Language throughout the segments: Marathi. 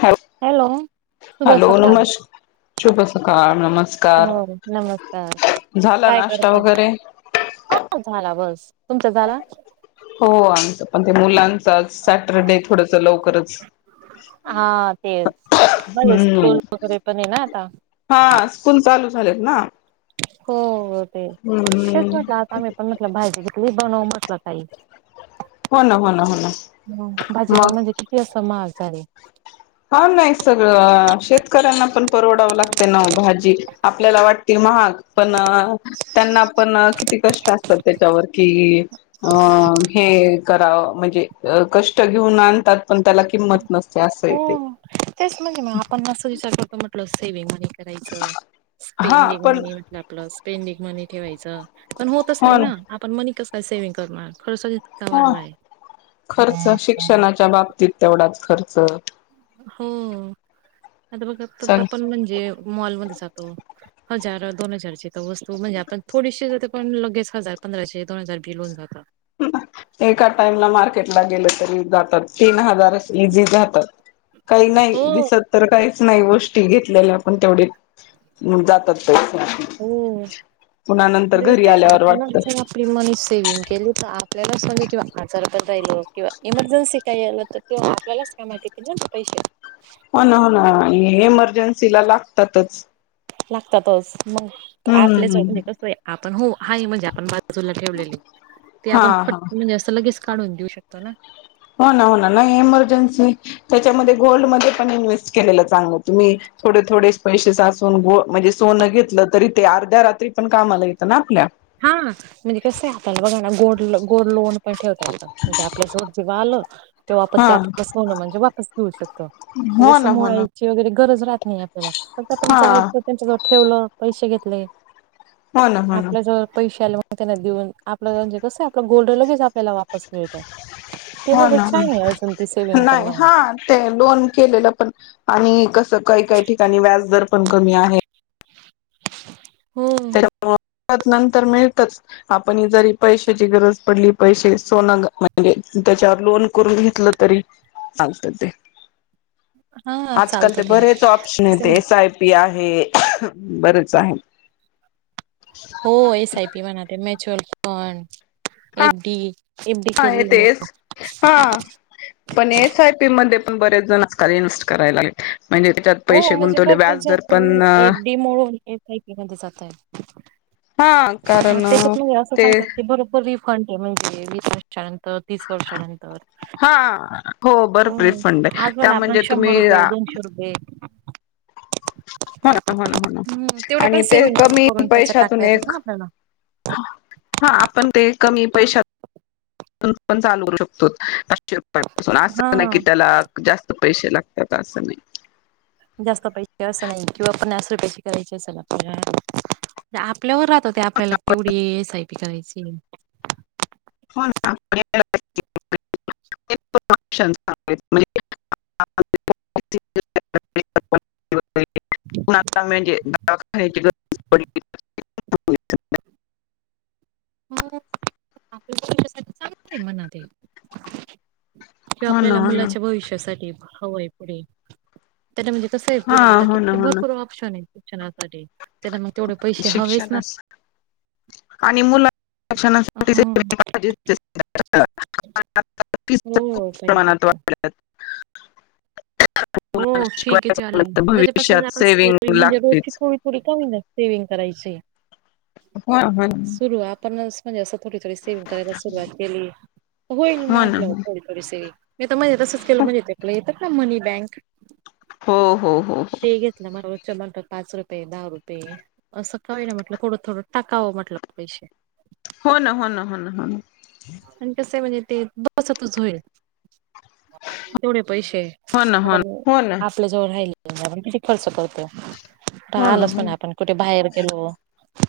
ह हॅलो! शुभ हॅलो सकाळ नमस्क शुभ सकाळ, नमस्कार, हो नमस्कार झाला नाश्ता वगैरे हा झाला बस तुमचं झाला हो आमच पण ते मुलां सॅटरडे थोडस लवकरच हा तेच माझे स्कूल हम्म वगैरे पण आहे ना आता हा स्कूल चालू झालेत ना. हो ते तेच हम्म म्हटलं, आता आम्ही पण म्हटलं भाजी घेतली बनवू म्हटलं काही. हो ना हो ना हो ना ह भाजीला मग म्हणजे किती अस महाग झालय. हा नाही सगळं शेतकऱ्यांना पण परवडावं लागते ना भाजी आपल्याला वाट महाग पण त्यांना आपण किती कष्ट असतात त्याच्यावर कि अ हे करावं म्हणजे कष्ट घेऊन आणतात पण त्याला किंमत नसते असंय हो तेच म्हणजे मग आपण अस विचार करतो म्हटल सेविगमनी करायचं हा स्पेंडिंग पण मनी म्हटलं, आपलं स्पेंडिंग मनी ठेवायचं. पण होतच हो नाही ना, आपण मनी कस सेविग करणारं ह खर्च शिक्षणाच्या बाबतीत तेवढाच खर्च. हो आता बघा च आपण म्हणजे मॉलमध्ये जातो हजार दोन हजारची का वस्तू म्हणजे आपण थोडीशी जाते पण लगेच हजार पंधराशे दोन हजार बील हून जातं. एका टाइमला मार्केटला गेल, तरी जातात तीन हजार. इझी जातात काही हो नाही दिसत तर काहीच नाही गोष्टी घेतलेल्या पण तेवढे जातात. पैसे हो पुन्हा नंतर म्हणजे घरी कस, आल्यावर आपणच वाटत जर हो आपली मनी सेविंग केली त आप आपल्याला म्हण किंवा आजारात जायलो किंवा इमर्जन्सी काही आलं तर तेव्हा आपल्यालाच का माहिती की पैसे [unintelligible] [unintelligible] हो ना हो ना आणि इमर्जन्सीला लागतातच. लागतातच मग आपल्याच म्हणजे हम्म कसं आहे आपण हो आहे म्हणजे आपण बाजूला ठेवलेली, ते हा आपण फट हा म्हणजे असं लगेच काढून देऊ शकतो ना. हो ना हो ना नाही एमर्जन्सी त्याच्यामध्ये गोल्डमध्ये पण इन्व्हेस्ट केलेलं चांगलं तुम्ही, थोडे थोडे पैसे साचून गो म्हणजे सोनं घेतलं तरी ते अर्ध्या रात्री पण कामाला येतं ना आपल्या. हा म्हणजे कस आहे आपला बघा ना गोड गोल्ड लोन पण ठेवता येत म्हणजे आपले जोड जेव्हा आलं तेव्हा आपण हा त्यातन सोन म्हणजे वापस घेऊ शकतो. म्हणजे हो असं ना हो ना मोळायचे वगैरे गरज राहत नाही. आपल्याला फक्त आपण हा जा त्यांच्या जवळ ठेवलं पैसे घेतले, हो ना हो ना पैशाला त्यांना देऊन आपलं म्हणजे कसं आपलं गोल्ड लगेच आपल्याला वापस मिळत. हो ना पण नाही म्हणा हा ते लोन केलेलं पण आणि कस काही काही ठिकाणी व्याज दर पण कमी आहे. हो तर मग नंतर मिळतच आपण जरी पैशाची गरज पडली पैसे सोनं ग म्हणजे त्याच्यावर लोन करून घेतलं तरी चालतं ते, हा आजकाल चालतं ते बरेच ऑप्शन कसं आहेत. म्हणजे एस आय पी आ हे बरेच आहे. हो एस आय पी म्हणाते mutual fund, F D F D हा केलेली येतेच हा पण एस आय पी मध्ये पण बरेच जण इन्वेस्ट कराय लागलेत. म्हणजे त्याच्यात हो पैसे म्हणजे गुंतवले भरपूर व्याजदर जण पण एफ डी मोडून एस आय पी मध्ये जात आहे. हा कारण त्याच्यात म्हणजे असं ते सांगतात की बरोबर रिफंड आहे म्हणजे, वीस वर्षानंतर तीस वर्षानंतर हा हो भरपूर फंड आहे आज पण त्या म्हणजे आपल्याला शंभर तुम्ही रुप ये, दोनशे रूपये हो हो ना हो ना हम्म तेवढे आणि पण ते सेव्हिंग करून कमी करून त्याच्यात टाकता पैशातून येतात एक ना आपल्याला. हा आपण ते कमी पैशात, पण चालू करू शकतो पाचशे रुपयापासून असं नाही हा की त्याला जास्त पैसे लागतात असं नाही. जास्त पैसे असं नाही, किंवा पन्नास रूपये पैसे करायचे असेल आपल्याला आपल्यावर राह ते आपल्याला केवढी ए एस आय पी करायची. हो ना, म्ह [unintelligible] [unintelligible] ता म्हजे [unintelligible] हो चांगलं आहे मनात [unintelligible] किंवा हो ना आपल्याला हो ना मुलाच्या भविष्यासाठी हवंय पुढे, त्यानां म्हणजे कसं आहे. हा पुढे आता हो ना किती हो ना भरपूर ऑप्शन आहे. शिक्षणासाठी, त्यांना मग तेवढे पैसे हवेच ना. शिक्षणास आणि मुलाणासाठी हा [unintelligible] फीज तर हो खूप पाहिजे प्रमाणात तर वाढल्यात. [inaudible] हो फी शिकवायचं किती ऑनलाईन म्हटलं तर त्याच्यापासून भविष्यात सेविंग म्हणजे रोजची लागतेच. थोडी थोडी कमी नाही सेविंग करायची हो ना सुरू आपणच म्हणजे असं. थोडी थोडी सेविंग करायला सुरुवात केली होईल हो ना हो ना म्हटलं हो. थोडी थोडी सेविंग नाही तर मधे तसंच केलं म्हणजे येतेय ना आपलं येतात ना मनी बँक हो हो हो हो चिल्लर म्हणता पाच रुपये, दहा रुपये असं काय ना म्हटलं थोडं थोडं टाकावं म्हटलं पैसे हो ना हो ना हो ना हो ना आणि कस आहे म्हणजे ते बसतच होईल. तेवढे पैसे हो ना हो ना आपण हो ना आपल्या जवळ राहिल. ण किती खर्च करत. हो राहा ना लच हो पणा ना आपण कुठे बाहेर गेलो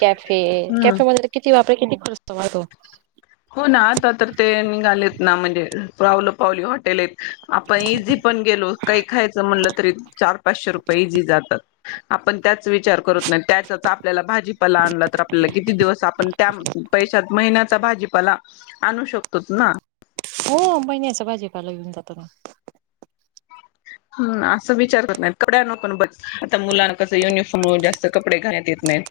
कॅफे हम्म कॅफे मध किती वापर किती खरंचतो माहित हाय काय. हो ना आता तर ते निघालेत. ना म्हणजे पावलं पावली हॉटेल आहेत आपण इझी पण गेलो काही खायचं म्हणलं तरी चार पाचशे रुपये ईजी जातात. आपण चा त्याच विचार करत नाही त्याचाच आपल्याला भाजीपाला आणला तर आपल्याला किती दिवस आपण त्या पैशात महिन्यात भाजीपाला आणू शकतोत ना. हो महिन्याचा भाजीपाला घेऊन जातो ना. हम असं विचार करत नाही. कपद्याच पण बघ आता मुलांना कस युनिफॉर्म मूळ जास्त कपडे घाण्यात येत नाहीत.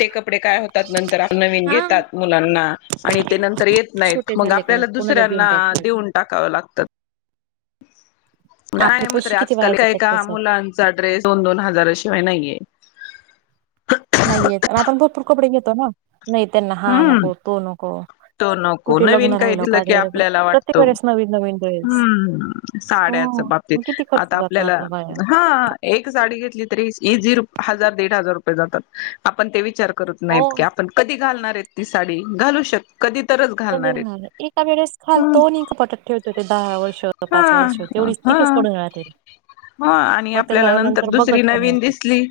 ते कपडे काय होतात नर आपु नवीन हा घेतात मुलांना आणि ते नंतर येत नाहीत छोटे मग झाले का आपल्याला कोणाला देऊन दुसऱ्यांना टाकतात देऊन टाक कावं लागतात. आपले काय म्हंडल तरी पैसे किती वाया आजकालय जातात का त्याच्यात मुलांचा ड्रेस दोन दोन हजार शी वाय नाही येत. त्याना नाही तर ना हा हम्म नको तो नको. नको कुठे लग्न नवीन काही राहिलं दिलं की पाहिजे आपल्याला प्रत्येक वाटतो. वेळेस नवीन नवीन ड्रेस हम्म साड्या च बबतीत हो किती खर्च आता जातो आपल्याला आपला वाया हा एक साडी घेतली तर ईजी हजार दड हजार रुपये जातात आपण ते विचार करत नाहीत हो की आपण कधी घालणार ये ती साडी घालू शक कधी तरच घालणार आहेत एका वेळेस हम्म, घालतो आणि कपाटात ठेवतो ते दहा वर्ष हा पाच वर्ष होते. तेवढीच किथेच पडून राहतेरी. हो आणि आपल्याला नंतर दुसरी पण नाही नवीन दिसली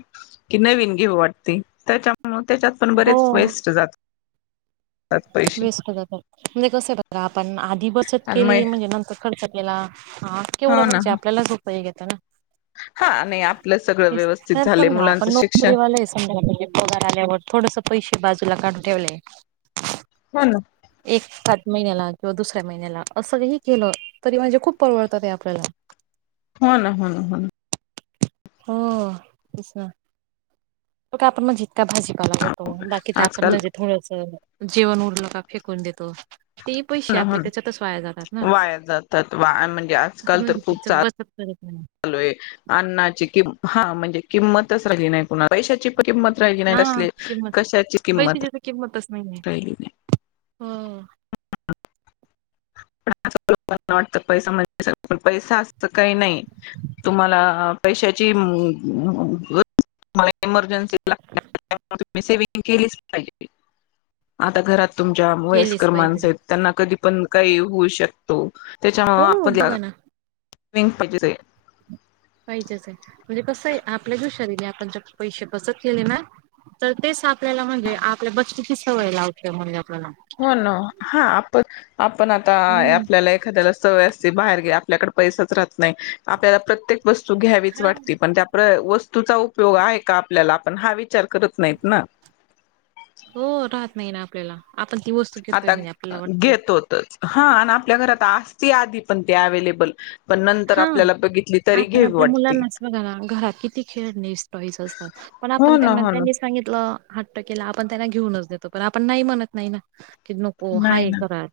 की नवीन घेव वाट. ते त्याच्यामु त्याच्यात पण हो बरेच वेस्ट जातात. पैसे वेस्ट जातात. म्हणजे कस आहे बघ आपण आधी बचत आणि केली मग म्हणजे नंतर खर्च आपल्याला हा केवढं हो ना म्हणजे आपल्यालाच सोप हे घेतं ना. हा आणि आपलं सगळं व्यवस्थित जर झालंय समजा मुलांचं आपण शिक्षण नोकरीवालेय समजा म्हणजे पगार आल्यावर थोडस पैसे बाजूला काडून ठेवले, हो ना एक का महिन्याला किंवा दुसऱ्या महिन्याला असंही केलं तरी म्हणजे खूप परवडतात ते आपल्याला. हो ना हो ना हो ना. हो तेना. का आपण म्हणजे इतका भाजीपाला ना घेतो बाकी तर आपण आजकाल म्हणजे थोडंस जेवण उरलं का फेकून देतो. ते हो पैसे ना हो आपले ना त्याच्यातच वाया जातात ना. वाया जातात वा ण त्या बसत करत. नाही चालूय अन्नाची कि हा म्हणजे किंमतच राहिली नाही कणा पैशाची किंमत राहिली नाही हा कसली किंमत कशाची किंमत. पैशाची तर किंमतच राहिली नाही हो. [unintelligible] आपल्याला वाटत पैसा म्हण पण पैसा असं काही नाही तुम्हाला पैशाची गरज तुमाला एमर्जेन्सी जे लागतात त्यामुळे सेविंग केलीच पाहिजे. आता घरात, तुमच्या केलीच वयस्कर पाहिजे माणसं आहेत त्यांना कधी पण काही होऊ शकतो. त्याच्यामुळ हो आपल्या ला बघा ना सेविंग पाहिजेल. पाहिजेच आहे म्हणजे कसं आहे आपल्या हुशारीने आपण जर पैसे बसत केले ना तर तेच आपल्याला म्हणजे आपल्या बची सवय लावते म्हजे. हो ना हा आपण आपण आता हम्म आपल्याला एखाद्याला सवय असती बाहेर गे ल्याक पैच राहत नाही आपल्याला प्रत्येक वस्तू घ्यावीच हा वाट पण त्या प्र वस तुचा उपयोग आहे का आपल्याला आपण हा विचार करत नाहीत ना. हो राहत नाही ना आपल्याला आपण ती वस्तूक घेतोय आता म्हणजे आपल्याला वाटत घेतोतच हा आणि आपल्या घरात आसती आधी पण ते अव्हेलेबल पण नंतर हा आपल्याला बघित आपण आपल्या मुलांनाच बघा ना घरात किती खेळणे टोईस असतात पण हो ना आपणना हो ना त्यांनी स सांगितल हट्ट केला आपण त्यांना घेऊनच देतो आपण नाही म्हणत नाही ना कि नको हा नाही एक ना घर आहे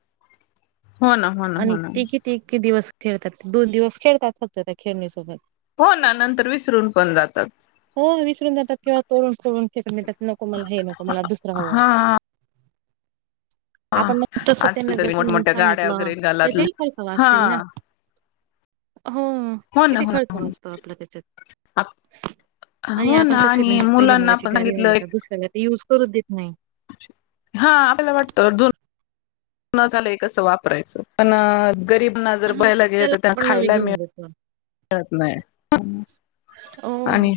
हो ना हो ना हो आणि ना ते किती. कीती दिवस खेळतात दोन दिवस खेळतात फक्त त्या खेळणीसोबत हो ना नंतर विसरून पण जातात. जळ तोडून तोडून फेकत नको मला हे नको मला दुसरा हवा हा आपण तस त्यांना आजकाल तरी जसं म्हणून मोठमोठ्या गाड्या सांगितलं वगैरे निघालात त्याच्याही फयखव हा असतील ना [inaudible] हो हो ना किती हो ना खर्च हो ना वाजतो आपला त्याच्यात आप- अ हो आपण ना कसे आणि म्हणजे पहिल्या मुलांना मुलाची आपण गाडी राहिली सांगितलं का एक दुसऱ्याला युज करूच देत नाही. हा आपल्याला वाटतं अजून न झालंय कस वापरायचं पण गरीबना जर हा बयला गेले तर त्यांना पण नवी खायला मिळ घेऊन देतो. मिळत नाही. हो. आणि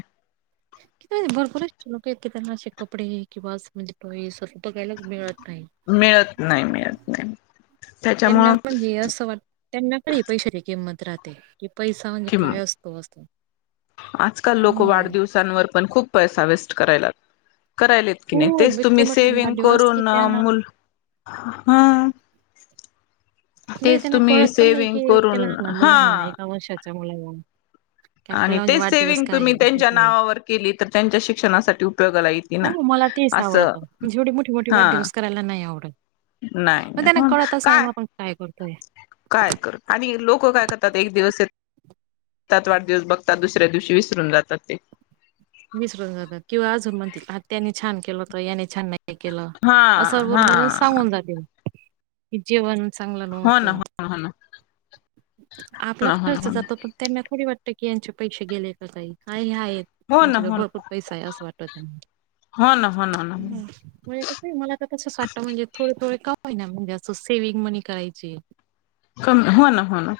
कि भरपरच लोक आहेत की त्यांना असे कपडे किंवा सज टोय स बघायलाच मिळत. नाही. मिळत नाही मिळत नाही. त्यांना त्याच्यामुळं म्हण असं वाट त्यांना खरी पैशाची किंमत राहते. की पैसा म्हणजे किं काय असतो असं. आजकाल लोक हो. वाढदिवसांवर पण खूप पैसा वेस्ट कराय लागत. करायलात की नाही हो तेच बिकते तुम्ही म्हटले सेविंग वाढदिवस की करून त्या मुल हा नाही तेच त्यांना तुम्ही कळत पण नाही सेविंग की त्या करून लहान लहान हा मुलांना एका वर्षाच्या मुलाला की आणि आपल्याला म्हणजे ते वाढदिवस सेवविंग काय तुम्ही आहे बड्डे त्यांच्या काय आहे. नावावर केली तर त्यांच्या शिक्षणासाठी उपयोगाला येतीले ना हो मला तेच असं आवडतं म्हणजेवढे मोठे मोठे हा वाढ दिवस करायला नाही आवडत. नाही मग त्यांना नाही कळतच नाही ना आपण काय करतोय. काय कर आणि लोक काय करतात एक दिवस येत. सतात वाढदिवस बघता दुसऱ्या दिवशी विसरून जातात ते विसरून तर याने छान नाही केलं हा हा असं सांगून जाते जेवण चांगलं हो ना नव्हतं. हो हो ना हो आपला ना हो ना खर्च हो ना जातो पण त्यांना थोडी वाटत की यांचे पैसे गेले का काही काय हय हो ना त्यांच्या भरपूर पैसा आहे असं वाटत त्यांना हो ना हो ना हो ना ह म्हणजे कस मला तसच वाटत म्हणजे थोडे थोडे होय ना म्हणजे असं सेवि्हंग मनी करायची हो ना हो ना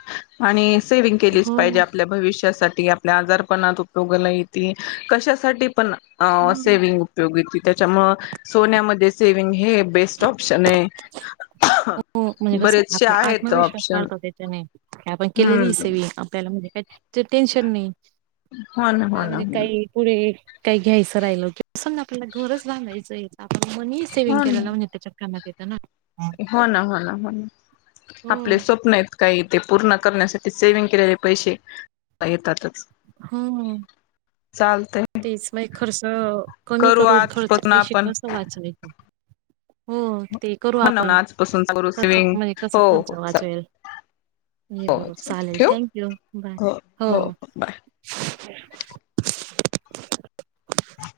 आणि सेविंग केलीच हो पाहिजे आपल्या भविष्यासाठी आपल्या आजारण उपयोगत येतील कशासाठी पण हम्म. सेविंग उपयोगी त्याच्यामुळे सोनमध्ये हे बेस्ट ऑप्शन आहे. हो म्हणजे कस बरेचसे आप आत् आहेत विश्वास ऑप्शन वाढतो त्याच्याने आपण केलेली हम्म सेवी आपल्याला म्हणजे काही टेन्शन नाही. हो ना हो आपल्याला ना म्हणजे हो ना काही पुढे काही घ्यायचं राहिल की अस ना आपला घरच बांधायचं या मनी सेव्हंग हो केला ना. लावून त्याच्या कामात येत ना. हो ना हो ना हो ना आपले हम्म. स्वप्न आहेत काही. ते पूर्ण करण्यासाठी सेविंग केलेले पैसे येतात. हम् चालतय तेच मग खर्च कमी करू करून थोड आजपासून पैसे आपण कस वाचावायचे हो. ते करू हो आपण ना आजपासून करू कसं सेविंग म्हणजे कसं हो खर्च हो चाल वाचवेल. ये हो बरो चालतंय चालेल ठेवू थँक यू बाय हो ह